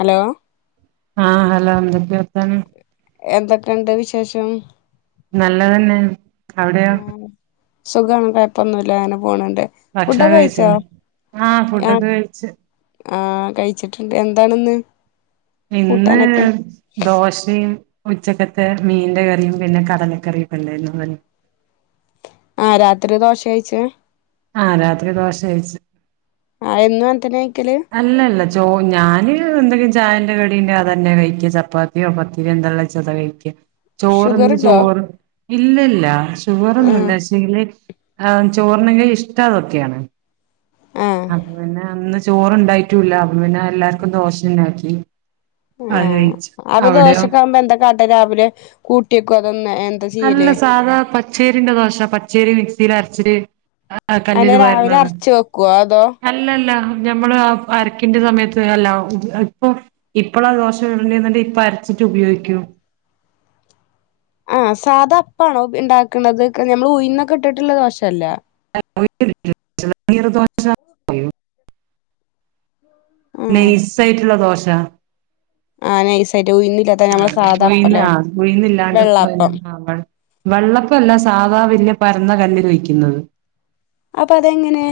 Hello ആഹാ hello എന്തൊക്കെ വെക്കാന് എന്തൊക്കെ ഒണ്ട് വിശേഷം നല്ലതന്നെ അവിടെയോ ആഹ് സുഖാണ് കൊഴപ്പോന്നും ഇല്ല അങ്ങനെ പോണണ്ട് ഭക്ഷണം കഴിച്ചോ ആ ഫുഡൊക്കെ കഴിച്ച് ആഹാ കഴിച്ചിട്ടിണ്ട് എന്താണിന്ന് ഇന്ന് കൂട്ടാനൊക്കെ ദോശയും ഉച്ചക്കത്തെ മീന്റേ കറിയും പിന്നെ കടലക്കറിയുമൊക്കെ ഇണ്ടായിരുന്നു ഇവി ആ രാത്രി ദോശ കഴിച്ച് ആ രാത്രി ദോശ കഴിച്ച് ആഹാ എന്നും എന്താനെകഴിക്കല് അല്ലല്ല ചോ ഞാന് എന്തെങ്കിലും ചായന്റെ കടീണ്ടേ അതന്നെ കഴിക്കു ചപ്പാത്തിയോ പത്തിരിയോ എന്താ ഒള്ളേന്ന് വെച്ച അതാ കഴി ക്ക് ചോറൊന്ന് ഷുഗറുണ്ടോ ചോറ് ഇല്ലല്ല ഷുഗറൊന്നും ആഹ് ഇല്ല ച്ച് റ്റില്ലേറ്റ് ആ ചോറുണ്ണെങ്കി ഇഷ്ടം അതൊക്കെയാണ് ആഹ് അത് പിന്നെ അന്ന് ചോറുണ്ടായിട്ടും ഇല്ല അപ്പോ പിന്നെ എല്ലാർക്കും ദോഷ ഇണ്ടാക്കി ആഹാ അപ്പ ദോശക്കാവുമ്പ എന്താകാട്ടുവ രാവിലെ കൂട്ടിവെക്ക്വ അതൊന്നെ ഏ അല്ല സാധാ പച്ചേരിന്റെ ദോശ പച്ചേരി മിക്സില് അരച്ചിട് ആഹ അയിന് കല്ലില് രാവിലെ പകരുന്നത് അരച്ച് വെക്കുവോ അതോ അല്ലല്ല ഞമ്മള് ആ അരക്കിന്റെ സമയത്ത് ഹല്ലാവും [unintelligible] ഇപ്പം ഇപ്പളാ ദോശ ചുടന്റേന്നന്റ ഇപ്പ അരച്ചിട്ട് ഉപയോഗിക്കും ആഹാ സാധാ അപ്പാണോ ഉപ് ഇണ്ടാക്കണത് ക്ക് ഞമ്മള് ഊയിന്നൊക്കെ ഇട്ടിട്ടുള്ള ദോശ അല്ല [unintelligible] ആഹ് നൈസ് ആയിട്ടുള്ള ദോശ ആഹാ നൈസ് ആയിട്ട് ഊയിന്ന് ആഹാ ഉഴിന്നാ ഊയിന്നില്ലാണ്ട് പോയി വെള്ളാപ്പം നിന്ന് അവൾ വെള്ളപ്പല്ല സാധാ വെല്യ പരന്ന കല്ലില് വെക്കുന്നത് അപ്പ അതെങ്ങനെ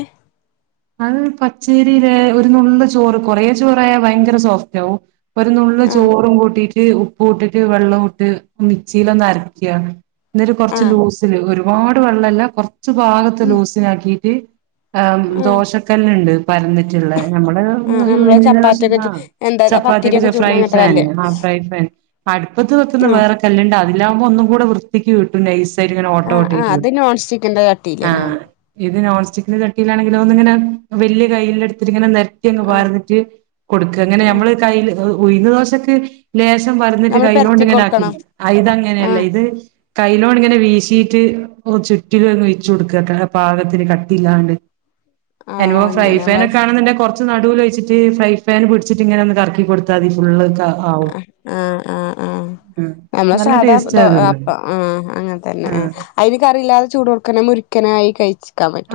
അത് പച്ചേരില് ഒരു നുള്ള് ചോറ് കൊറേ ചോറായാ ഭയങ്കര സോഫ്റ്റ് ആവും ഒരു നുള്ള് ആഹ് ചോറും കൂട്ടിട്ട് ഉപ്പും ഇട്ടിട്ട് വെള്ളോം ഇട്ട് മിക്സില് ഒന്ന് അരക്കയാണ് എന്നിട്ട് കൊറച്ച് ആഹ് ലൂസില് ഒരുപാട് വെള്ളല്ലാ കൊറച്ച് ഭാഗത്ത് ഉം ലൂസിന് ആക്കീട്ട് ആഹ് ദോശക്കല്ല് ണ്ട് പരന്നിട്ടുള്ള നമ്മള് ആഹ് നമ്മള് ചപ്പാത്തിയൊക്കെ [unintelligible] ചു ആഹ് എന്താ പത്തിരിയൊക്കെ ചപ്പാത്തിക്ക് ഫ്രൈ ചുടണ അങ്ങനത്തെ പാന് കല്ല് ആഹ് ഫ്രൈ പാൻ അടുപ്പത്ത് വെക്ക്ന്ന ആഹ് വേറെ കല്ല്ണ്ട് അതില്ലാകുമ്പോ ഒന്നും കൂടെ വൃ ത്തിക്ക് കിട്ടും നൈസായിട്ട് ഇങ്ങനെ ഓട്ടോ ആഹ് ഓട്ടായ്ട്ട് ആഹ് അത് കിട്ടും നോൺ സ്റ്റിക്കിന്റെ ചട്ടിയിലന്നെ ആഹ് ഇത് നോൺ സ്റ്റിക്കിന്റെ ചട്ടിയിലാണെങ്കിലൊന്നിങ്ങനെ വലിയ കയ്ലിലെടുത്തിട്ട് ങ്ങനെ നെര് ത്ത്യങ്ങ് ആഹ് പാർന്നിട്ട് കൊടുക്ക ങ്ങനെ ആഹ് നമ്മള് കയ്ല് ഉ ഉഴുന്ന് ദോശക്ക് ലേശം പാർന്നിട്ട് നമ്മള് പെരത്തി കയ്ലോണ്ടിങ്ങനെ ആക്കി കൊടുക്കണം അ ഇതങ്ങനെയല്ല ആഹ് ഇത് കയ്ലോണ്ട് ങ്ങനെ വീശീട്ട് ചുറ്റിലും അങ് ഒഴിച്ചു കൊടുക്ക പാകത്തിന് കട്ടില്ലാണ്ട്. ആഹ് അല്ലോം ഫ്രൈ അങ്ങനെ ഫാൻ നമ്മള് ഒക്ക ആണന്നുണ്ടെങ്ക് കൊർ ച്ച് നടൂലൊഴിച്ചിട്ട് ഫ്രൈ ഫാൻ പിടിച്ചിട്ട്ങ്ങനെ ഒന്ന് കറക്കി കൊടുത്താതി ഫുള്ള് ക അഹ് ആഹ് ആഹ് ആഹ്. ഉം നമ്മളെ നല്ല സാദാ ടേസ്റ്റ് ദോ അത് അപ്പം ആഹ് അങ്ങൻതന്നെ ആഹ് അയ്ന് കറില്ലാതെ ചൂടോട്ക്കനെ മുരിക്കനായി കഴിച്ച്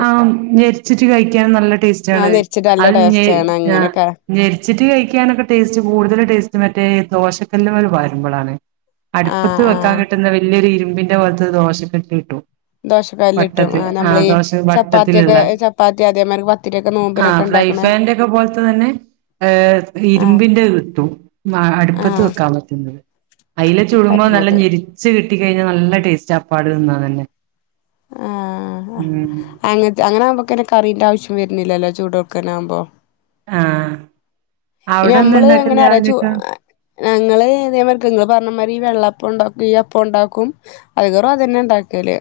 ആഹ് ഞെരിച്ചിട്ട് കഴിക്ക്യാൻ നല്ല ആഹ് ടേസ്റ്റാണത്. നെരിച്ചിട്ട് നല്ല അഹ് ടേസ്റ്റ് ഞെരി ആണ് ആഹ് അങ്ങനെയൊക്കെ ഞെരിച്ചിട്ട് കഴിക്കാനൊക്കെ ടേസ്റ്റ് കൂടുതൽ ടേസ്റ്റ് മറ്റേ ദോശക്കല്ല് മല് പാരുമ്പളാണ്. ആഹ് അടുപ്പത്ത് വെക്കാൻ ആഹ് കിട്ടുന്ന വലിയൊരു ഇരുമ്പിൻന്റെ പോലത്തെ ദോശക്കട്ടി കിട്ടു. ദോഷക്കല്ലിട്ടും ആഹ് നമ്മളീ ചപ്പാത്തിയൊക്കെ വട്ടത്തിലുള്ള ചപ്പാത്തി അതേമായ്രിക് പത്തിരിയൊക്കെ ആഹ് നോമ്പിനൊക്കെ ഫ്രൈ ണ്ടാക്ക്ണേ. പാന്റെ ഒക്കെ പോലത്തെ തന്നെ ഏഹ് ഇരുമ്പി ൻ്റെത് കിട്ടും മ അടുപ്പത്ത് ആഹ് വെക്കാൻ പറ്റുന്നത്. അയ്ല് ചൂടുമ്പോ നല്ല പറ്റണത് ഞെരി ച്ച് കിട്ടി കഴിഞ്ഞാ നല്ല ടേസ്റ്റാ അപ്പാട് തിന്നാനന്നെ ഉമ് അങ്ങൻത്തെ അങ്ങനെ ആവുമ്പോൾക്കന്നെ കറിൻ്റെ ആവശ്യം വരുന്നില്ലല്ലൊ ചൂടോക്കനാവുമ്പം. ആഹ് പിന്നെ അവ്ടെന്താ നമ്മള് എങ്ങനെ ഉണ്ടാക്കല് അറിയാ ചൂ രാവില്യൊക്കെ? ഞങ്ങള് ഇതേ മായ്രിക് ഇങ്ങള് പർണമായിരി ഈ വെള്ളപ്പം ഉണ്ടാക്കും ഈ അപ്പം ഉണ്ടാക്കും. അധികേറു അതന്നെ ഇണ്ടാക്കല്.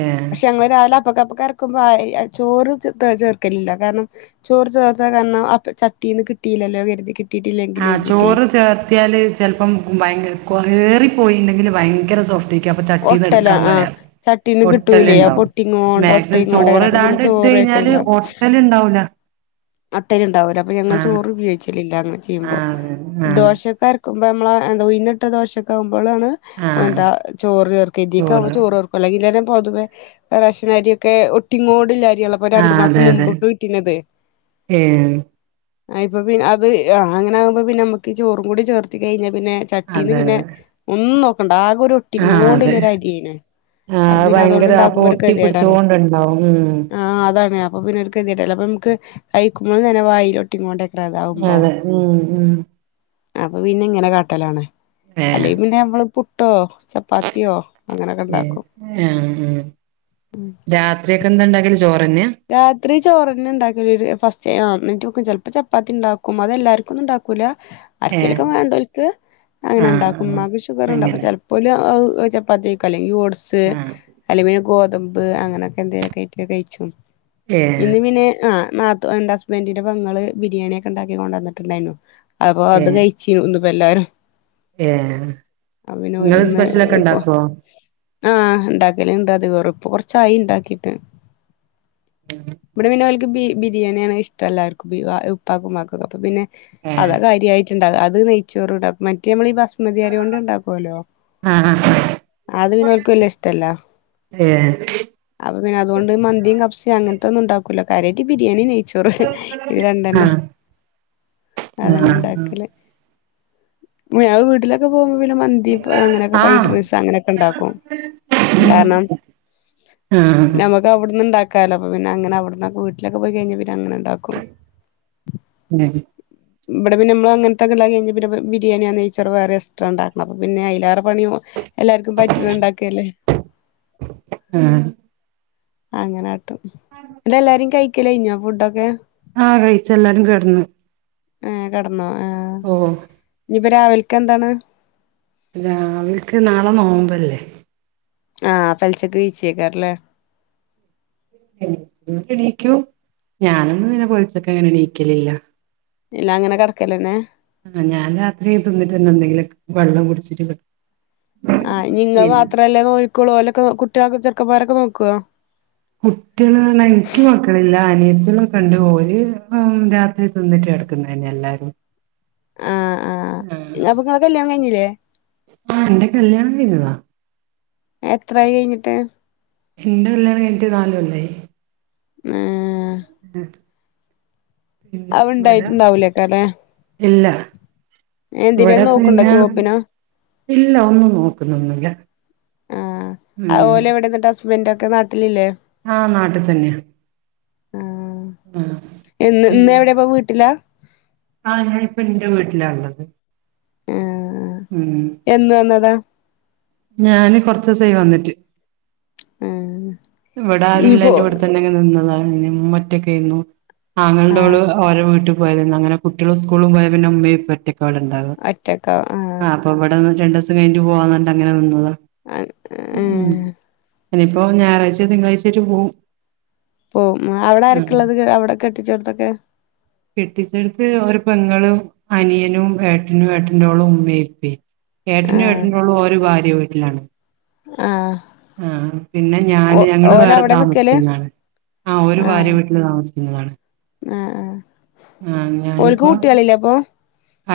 ഏഹ് പക്ഷെ അങ്ങള് രാവിലെ അപ്പൊക്കെപ്പക്കര്ക്കുമ്പോ ചോറ് ച ചേർക്കലില്ല കാരണം ചോറ് ചേർച്ച കാരണം അപ് ചട്ടീന്ന് കിട്ടില്ലല്ലോ കരുതി. കി ആഹ് ചോറ് ചേർത്തിയാല് ചൽപ്പം ഭയ്ങ്കര കൊ ഏറി പോയിണ്ടെങ്കിൽ ഭയങ്കര സോഫ് റ്റേക്യു. അപ്പ ചട്ടീന്ന് ഒട്ടല എട്ക്കാൻ ആഹ് പ്രയാസ് ചട്ടീന്ന് ഒട്ടൽ കിട്ടൂലേ അപ്പൊ ണ്ടാവും. ഒട്ടിങ്ങോണ്ട് [unintelligible] ചോറ് ഒട്ടയിങ്ങോണ്ടേക്കാരം അപ്പൊ പിന്നെ ഇടാണ്ട് ഇട്ട് കഴിഞ്ഞാല് ഒട്ടൽ ണ്ടാവൂല. ഒട്ടല് ണ്ടാവൂല അപ്പ ഞങ്ങൾ ചോറ് ഉപയോഗിച്ചലില്ല അങ്ങനെ ചെയ്യുമ്പോ. ആഹ് അതെ ആഹ് ദോശക്കര് ക്കുമ്പ നമ്മള് എന്താ ഉഴ്ന്നിട്ട ദോശൊക്കെ ആവുമ്പളാണ് ആഹ് എന്താ ചോറ് ചേർക്ക ഇതീക്കാവുമ്പം ചോറ് ചേർ ക്കൂല. ഇരരെ പോതുവേ റേഷനര്യൊക്കെ ഒട്ടിങ്ങോണ്ട്ല്ലെ അര്യാല്ലോ ഇപ്പൊ രണ്ടു മാസം മുമ്പൊക്കെ കിട്ടീനത്. ഏൻ ആഹ് ഇപ്പൊ പിൻ അത് ആഹ് അങ്ങെനാവുമ്പോ പിന്നെ നമ്മക്ക് ചോറും കൂടി ചേർത്തി കഴിഞ്ഞാ പിന്നെ ചട്ടീന്ന് അതെ പിന്നെ അതെ ഒന്നും നോക്കണ്ട ആകെ ഒരു ഒ ആഹ് അതെ ട്ടിങ്ങോണ്ട്ല്ലെ ആഹ് ഒരു അരിയേനു. അപ്പ അത് പിന്നെ അതോണ്ട് ഭയങ്കര അപ്പൊ ഇണ്ടാക്കുമ്പോ ഒരു ഒട്ടി കെത്യേടാണ്. പിടിച്ചോണ്ട്ണ്ടാവും ഉം ആഹ് അതാണ് അപ്പൊ പിന്നെ ഒര് കെത്യേടല്ലെ അപ്പം നമ്ക്ക് കഴിക്കുമ്പള് തന്നെ വായിലോ ട്ടിങ്ങോണ്ടേക്കതാവുമ്പം. അതെ ഉം ഉം അപ്പൊ പിന്നെ ഇങ്ങനെ കാട്ടലാണ്. ഏഹ് അല്ലെ പിന്നെ നമ്മള് പുട്ടോ ചപ്പാത്തിയോ അങ്ങനൊക്കെ ഉണ്ടാക്കും ഏഹ് എആഹ് രാത്രി ഒക്കെ എന്തണ്ടാക്കല്, ചോറന്ന്യാ? രാത്രി ചോറന്നെ ണ്ടാക്കലൊര് ഫസ്റ്റേ ആഹ് എന്നിറ്റോക്കും ചെൽപ്പ ചപ്പാത്തിണ്ടാക്കും. അതെല്ലാർക്കൊന്നും ഉണ്ടാ കുല ഏഹ് ആർക്കേലൊക്കെ വാണ്ടോ അങ്ങനെ ആഹ് ഇണ്ടാക്കും ആഹ് ഉമ്മാക്ക് ഷുഗർ ഇണ്ട് അപ്പ അങ്ങനെ ചെലപ്പോ ചപ്പാത്തിക്കഴിക്കും അല്ലെങ്കിൽ ഓട്സ് ആഹ് അല്ലെങ്കിൽ പിന്നെ ഗോതമ്പ് അങ്ങനെയൊക്കെ എന്തെലുമൊക്കെ ആയിട്ട് കഴിച്ചും ഏഹ് ഇന്ന് പിന്നെ ആ നാത്തു എന്റെ ഹസ്ബന്റിന്റെ പെങ്ങള് ബിരിയാണിയോക്കെ ഇണ്ടാക്കി കൊണ്ടന്നിട്ടുണ്ടായിരുന്നു അപ്പൊ അത് ഏഹ് കഴിച് ഇന്ന്പ്പോ എല്ലാരും ഏഹ് അപ്പോ ഇങ്ങള് പിന്നെഒലിന്ന് സ്പെഷ്യലൊക്കെ ഇണ്ടാക്കോ? ആഹ് ഇണ്ടാക്കല്ണ്ട് അതികോറും ഇപ്പൊ കൊറച്ചായി ഇണ്ടാക്കിട്ട്. ഉം ഇവിടെ പിന്നോലിക്ക് ബിരിയാണിയാണ് ഇഷ്ടം എല്ലാവർക്കും ഇപ്പാക്കും ഇമ്മാക്കുംഒകെ അപ്പ പിന്നെ ഏഹ് അതാകാര്യമായിട്ട്. അത് നെയ്ച്ചോറ് ഇണ്ടാക്കും മറ്റേ നമ്മൾ ഈ ബസ്മതിയരി കൊണ്ട് ഉണ്ടാക്കോല്ലോ. ആഹ് ആഹ് അത് പിന്നോൾക് വല്ലിയെ ഇഷ്ടല്ല. ഏഹ് അപ്പൊ പിന്നെ അതുകൊണ്ട് മന്തിം കബ്സ അങ്ങനത്തെന്നുംണ്ടാക്കൂല്ല കാരിയായിട്ട് ബിരിയാണി നെയ് നെയ്ച്ചോറ് ഇത് രണ്ടുന്നെ ആഹ് ആഹ് അതന്നെണ്ടാക്കല്. ഇമ്മേ വീട്ടിലാ പോവുമ്പോ പിന്നെ മന്തി അങ്ങനെയൊക്കെ ആഹ് ആഹ് ഫൈഡ്രൈസ് അങ്ങനൊക്കെ ഇണ്ടാക്കും. കാരണം ആഹ്‌ പ്പ അവിട്ന്ന്ണ്ടാക്കാലോ അപ്പ പിന്നെങ്ങനെ അവിടന്ന വീട്ടിലൊക്കെ പോയി കഴിഞ്ഞാൽ പിന്നെ അങ്ങെനീണ്ടാക്കും. ഹമ് ഇവിടെ പിന്നെനമ്മ അങ്ങനത്തൊ ക്കെണ്ടാക്കി കഴിഞ്ഞ പിന്നെ ബിരിയാണിയാ നേയ്ച്ചാറാ വേറെ എക്സ്ട്രാ ഇണ്ടാക്കണം അപ്പോ പിന്നെ അയിലേറ പണിയോ എല്ലാർക്കും പറ്റണണ്ടാക്കല്ലേ. ആഹ് അങ്ങനെയാട്ടും ഇതെല്ലാരും കഴിക്കലഴിഞ്ഞോ ഫുഡൊക്കെ. ആഹഹ്‌ കഴിച്ചല്ലാരും കെടന്നു. ആഏ കെടന്നു ആ ഓഹ് ഇനിപ്പോ രാവിലക്ക് എന്താണ്. രാവിലക്ക് നാളെ നോമ്പല്ലേ. ആ പെലച്ചക്ക് നീച്ചാക്കാരല്ലേ. നീക്കും ഞാനൊന്നും ഇങ്ങനെ പെലച്ചക്ക് അങ്ങനെ എണീക്കലില്ല. ഇല്ലാ അങ്ങനെ കെടകലെന്നെ ആ ഞാൻ രാത്രി തിന്നിട്ടൊന്നുല്ല എന്തെങ്കിലും വെള്ളം കുടിച്ചിട്ട് കെടക്കും. ആഹ് നിങ്ങൾ പിന്നെ മാത്രമല്ലേ നോൽക്കോളൂ ഓലൊക്കെ കുട്ടിയാളൊക്കെ ചെർക്കമാരൊക്കെ നോക്കുവോ. കുട്ടിയാൾ എനിക്ക് മക്കളില്ല അനിയത്തിലോക്കെണ്ട് ഓൽ രാ തിന്നിട്ട് കെടക്ക്ന്നന്നെല്ലാരും. ആഹ് ആഹ് അപ്പൊ നിങ്ങളെ കല്യാണം കഴിഞ്ഞില്ലേ ആ എന്റെ കല്യാണം കഴിഞ്ഞതാ. എത്രായി കഴിഞ്ഞിട്ട്. ഇന്റെ കല്യാണം കഴിഞ്ഞിട്ട് നാല് കൊല്ലായി. ഏ എ അവുണ്ടായിട്ടുണ്ടാവൂലേക്കാരല്ലേ. ഇല്ല ഇവിട എന്തിനേലും നോക്കണ്ടോ പ്പിന്നെ. ജോബിനോ ഇല്ല ഒന്നുനോക്കുന്നൊന്നുല്ല. ആഹ്‌ ഓലെവിടെ എന്നിട്ട് ഹസ്ബൻറ് ഒക്കെ നാട്ടിലില്ലേ. ആഹ് നാട്ടിൽ തന്നെയാ ആ ആ ഇന്ന് വിടെപ്പ വീട്ടിലാ. ആ ഞാനിപ്പോ ഇന്റെ വീട്ടിലാള്ളത് ആഹ് ഉം എന്ന് വന്നതാ, ഞാന് കൊറചീസായി വന്നിട്ട്. ഉം ഇവിടെ ആരുല്ലല്ലോവിടെത്തന്നെ അങ് നിന്നതാണ്. ഇമ്മറ്റൊക്കായിരുന്നു ആഹ് ആങ്ങുടെഓള്. ഓരോ വീട്ടിൽ പോയതി അങ്ങനെ കുട്ടികളും, സ്കൂളും പോയ പിന്നെ ഉമ്മയും ഉപ്പറ്റക്കാണ്ടാവും ഒറ്റക്കാ ഹാ. ആഹ് അപ്പോ ഇവിടെന്ന് രണ്ടീസം കഴിഞ്ഞു പോവാന്നട്ട അങ്ങനെ നിന്നത ഉം. ഏഹ് അനിയിപ്പോ ഞായറാഴ്ചെ തിങ്കളാഴ്ചറ്റെ പോവും. പോവും, അവിടെ ആഹ് ആരെക്കെയുള്ളത്? അവിടെ കെട്ടിച്ചെടത്തൊക്കെ? കെട്ടിച്ചെടുത്ത് ഒരു പെങ്ങളും, അനിയനും, ഏട്ടനും, ഏട്ടന്റോളും, ഉമ്മയിപ്പിഎം. ഏട്ടനും ആഹ് ഏട്ടറ്റോള്ളമ് ഓര് ഭാര്യവീട്ടിലാണ്. ആഹാ. ആഹ പിന്നെ ഞാന്, ഞങ്ങള് വേറെ അവിടെ നിക്കല് താമസിക്കുന്നതാണ്. ആഹ ഒരു ഭാര്യ ആഹ് വീട്ടിൽ താമസിക്കുന്നതാണ്. ആഹ്, ആഹാ ആഹ് ഒള്ക്ക് ഞാനിപ്പോ കുട്ടികളില്ലേ അപ്പോ?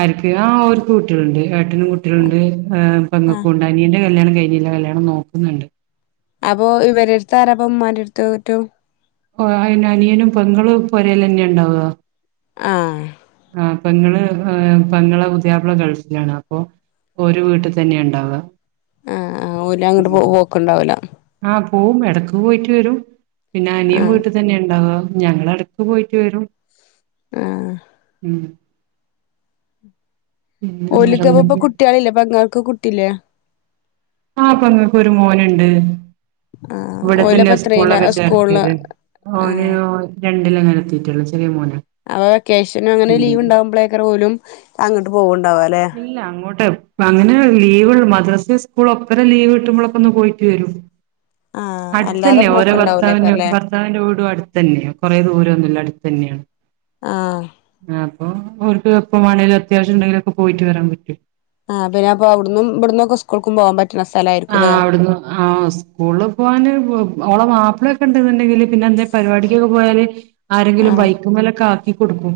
ആർക്ക്? ആഹാ ഒര്ക്ക് കുട്ടികളുണ്ട്. ഏട്ടനും കുട്ടികളുണ്ട്, ആഹാ ആഹ് പെങ്ങക്കുണ്ട്, അനിയന്റെ- കല്യാണം കഴിഞ്ഞില്ല, കല്യാണം നോക്കുന്നുണ്ട്. അപ്പോ ഇവരെ എടുത്താരപ്പ, ഉമ്മാന്റെ എടുത്ത് റ്റുറ്റോ. ഓ അയിന് അനിയനും, പെങ്ങളും, ഈ പോരേല് തന്നെ ഉണ്ടാവോ? ആഹാ. ആഹാ പെങ്ങള് ഹ് പെങ്ങളെ പുതിപിള ഗൾഫിലാണ്, അപ്പോ ഒര് വീട്ടിൽ തന്നെ ഉണ്ടാവുക. ആഹാ ആഹാ ഓല അങ്ങോട്ട് പോ പോക്ക് ഉണ്ടാവില്ല. ആഹ് പോവും, ഇടക്ക് പോയിട്ട് വരും. പിന്നെ അനിയൻ വിടും. ആഹ് ഇവിടെ തന്നെ ഉണ്ടാവ, ഞങ്ങള് എടക്ക് പോയിട്ട് വരും. ങഹ്. [unintelligible] ഓലിക്ക് വേറെന്തൊക്കെ അപ്പകുട്ടികളില്ലേ? പെങ്ങൾക്ക് കുട്ടില്ലേ? ആഹ് പെങ്ങക്ക് ഒരു മോനുണ്ട്. ആഹ് ഓലപ്പ ഇവിടെത്തന്നെയ എത്രയിലാ സ്കൂളൊക്കെ സ്കൂളില് ചേർത്തിയത് ഓലി ആഹ് ഓൽ, രണ്ടില അങ്ങനെത്തിട്ടുള്ളൂ ചെറിയ മോന. അപ്പ വെക്കേഷനും അങ്ങനെ- ലീവ്ണ്ടാവുമ്പോളേക്കേറ് പോലും അങ്ങോട്ട് പോകണ്ടാവാ അല്ലെ? ഇല്ല അങ്ങോട്ട് എപ്പ അങ്ങനെ ലീവ് മദ്രസെ, സ്കൂള്, ഒപ്പരം ലീവ് കിട്ടുമ്പോളൊക്കെ ഒന്ന് പോയിട്ട് വരും. [unintelligible] അല്ലാതെ അടുത്തന്നെ ഓരോ ഭർത്താവിനെ- പോക്ക്ണ്ടാവൂലേക്കാരല്ലേ ഭർത്താവിന്റെ വീടും അടുത്ത തന്നെയാ. കൊറെദൂരൊന്നുല്ല, അടുത്ത തന്നെയാ. ആഹ് അപ്പോ ഒരിക്ക് എപ്പോ വേണേലും, അത്യാവശ്യം ഉണ്ടെങ്കിലഒക്കെ, പോയിട്ട് വരാൻ പറ്റും. ആഹാ പിന്ന അപ്പ അവിടന്നും, ഇവിടുന്നുഒക്കെ സ്കൂൾക്കും, പോകാൻപറ്റും. അസ്സലായി. ആ അവിടന്ന് ആ സ്കൂളിപോവാന് ഓള മാപ്പിള- ണ്ടണ്ടെങ്കില് പിന്നെ എന്തേ പരിപാടിക്കൊക്കെ പോയാല്, ആരെങ്കിലും ബൈക്കുമലൊക്കെ ആക്കി കൊടുക്കും.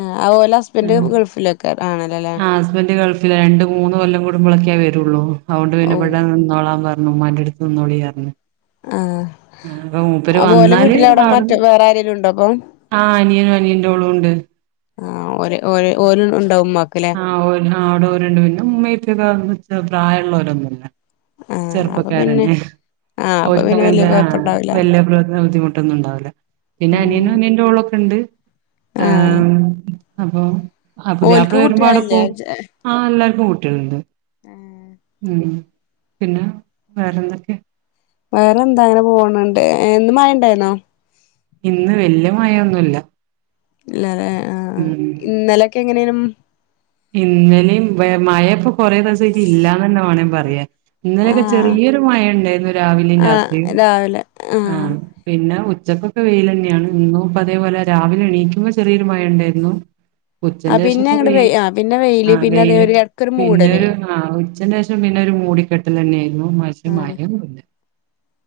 ആഹാ ഓല ഹസ്ബൻറ് ഗൾഫിലൊക്കെ കാണലല്ലേ. ആ ഹസ്ബൻഡ് ഗൾഫിൽ ആയോണ്ട് മൂന്ന് കൊല്ലം കുടുമ്പളൊക്കെയേ വരു, അതൊണ്ട് ഔ പിന്നെ- ഇവിടെ നിന്നോളാൻ പറഞ്ഞു ഉമ്മാന്റെ അടുത്ത് നിന്നോളി പറഞ്ഞു. ആഹ് ആ അപ്പൊ മൂപ്പര് അപോലെ വന്നാല് വീട്ടിലവിടെ മറ്റ വേറെ ആരെലും ഉണ്ടോ അപ്പോ? ആഹ് അനിയനും, അനിയന്റെ ഓളുംണ്ട്. ആഹാ ഒരേ, ഒരേ ഒര് ഇണ്ടാവുംമ്മക്ക്‌. ആ ഓ ആ അവിടെ ഓരുണ്ട് പിന്നെ, ഉമ്മയും ഉപ്പക്കെ വെച്ചാ- പ്രായമുള്ളവരൊന്നുമല്ല. ആഹ് അപ്പൊ പിന്നെ ചെറുപ്പക്കാരന്നെ ആഹ് അപ്പൊ ഓർക്ക്- പിന്നെ വല്യ അതെന്താ കൊഴപ്പണ്ടാവൂല വലിയ പ്രവർത്തന ബുദ്ധിമുട്ട്- മുട്ടൊന്നുണ്ടാവില്ല, പിന്നെ അനിയനും, ആഹ് അനിയന്റെ ഓളൊക്കെ ഉണ്ട് ആഹ് ആഹാ. അപ്പം ഓൽക്ക് ക്യു ബഡാപോം ആഹ് എല്ലാർക്കും കുട്ടികളുണ്ട് ഉമ് ഉം പിന്നെ വേറെന്തൊക്കെ വേറെ എന്താ അങ്ങനെ പോണണ്ട് എന്ന് മയണ്ടായിന്നോ ഇന്ന് വല്യ മഴൊന്നുല്ല ഇല്ല അല്ലേ ആഹ് ആ ഇന്നലക്കെ എങ്ങനെയനും ഇന്നലെയും മഴ ഇപ്പൊ കൊറെ ദിവസാട്ട് ഇല്ലാന്ന് തന്നെ വേണേ പറയാ ഇന്നലൊക്കെ ആഹ് ചെറിയൊരു മഴ ഉണ്ടായിരുന്നു രാവിലെയും ആഹ് രാത്രിയും രാവിലെ ആഹ് പിന്നെ ഉച്ചക്കൊക്കെ വെയിൽ തന്നെയാണ് ഇന്നും ഇപ്പ അതേപോലെ രാവിലെ എണീക്കുമ്പോ ചെറിയൊരു മഴ ഉണ്ടായിരുന്നു ആഹ് ഉച്ചന്റെ ശേഷം പിന്നെ ഒക്കെ അങ്ങട് വെ വെയ് ആഹ് പിന്നെ ആ പിന്നെ അതേ വെയില് ഒരു എടക്കൊരു മൂടല് പിന്നെരു ആഹ് ഉച്ചന്റെ ശേഷം പിന്നെ ഒരു മൂടിക്കെട്ടൽ തന്നെയായിയിരുന്നു മശ മായെന്നുംഇല്ല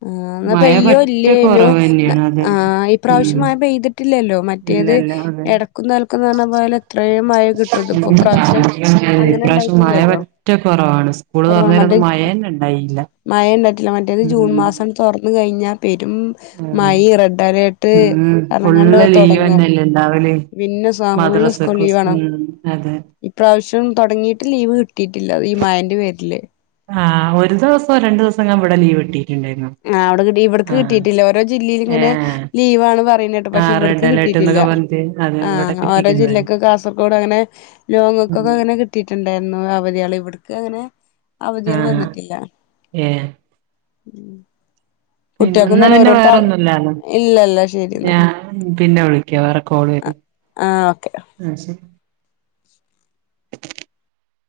ആ എന്നാ പയ്യോ ഇല്ലേനോ കൊറവ് ന തന്നെയാണ് അതെ ആ ഇപ്രാവിശ്യം ഉം മായപെയ്തി പില്ലല്ലോ മറ്റേത് ഇല്ലല്ല അതെ ഇടക്കുന്ന തലക്കും പറഞ്ഞാ പോലെ എത്രയും മഴ കിട്ടും ഇതിപ്പോ ഇപ്രാവശ്യം അങ്ങനെ ഇപ്രാവശ്യം മഴ ഇണ്ടായിട്ടില്ലല്ലോ പറ്റ കുറവാണ് സുകൂൾ തോറ കൊറവാണ് നേരം മറ്റേ ന്നും മഴ തന്ന ഉണ്ടായില്ല മഴ ഉണ്ടായിട്ടില്ല മറ്റേത് ജൂൺ ഉം മാസം തുറന്ന കഴിഞ്ഞാൽ പെരും അതെ മഴ റെഡ് അലേട്ട് ഉം ഫുള്ള് ലീവ് തന്നെല്ലേണ്ടാവില പിന്നെ ഫുള്ള് മദ്രാസ് സ്കൂൾ ലീവാണ് ഉം അതെ ഇപ്രാവശ്യം തുടങ്ങിയിട്ട് ലീവ് കിട്ടിയിട്ടില്ലത് ഈ മായന്റെ പേരില് ആഹ ഒരു ദിവസോ രണ്ടു ദിവസം ഞാൻ ഇവിടെ ലീവ് ഇട്ടിട്ടുണ്ടായിരുന്നു ആഹ് അവിടെ കിട്ട ഇവിക്ക് കിട്ടിട്ടില്ല ഓരോ ജില്ലയിലും ഇങ്ങനെ ഏഹ് ലീവാണ് പറയുന്നട്ട് പക്ഷെ പ ആഹ് ഇവിടക്ക് റെഡ് അലേർട്ട് കിട്ടിയിട്ടില്ല എന്നൊക്കെ പറഞ്ഞിട്ട് അത് ആ ഇവിടെ ഓരോ കിട്ടിക്കുന്നതാണ് ജില്ലക്കും കാസർകോട് അങ്ങനെ ഉം ലോങ്ങക്കക്കെ കിട്ടിയിട്ടുണ്ടായിരുന്നു അവധ ആള് ഇവിടുക്ക് അങ്ങനെ അവധികൾ ആഹ് വന്നിട്ടില്ല ഏഹ് പിന്നെ കുട്ടികൾക്കും ഒന്ന തന്നെ പിന്നെ ഓരോരുത്ത വേറെ ഒന്നുംല്ലാണ് ഇല്ലല്ല ശരി എന്നാ ഞാ പിന്നെ വിളിക്ക വേറെ കോള് ആഹ് ഓക്കെ വരുന്നു [inaudible]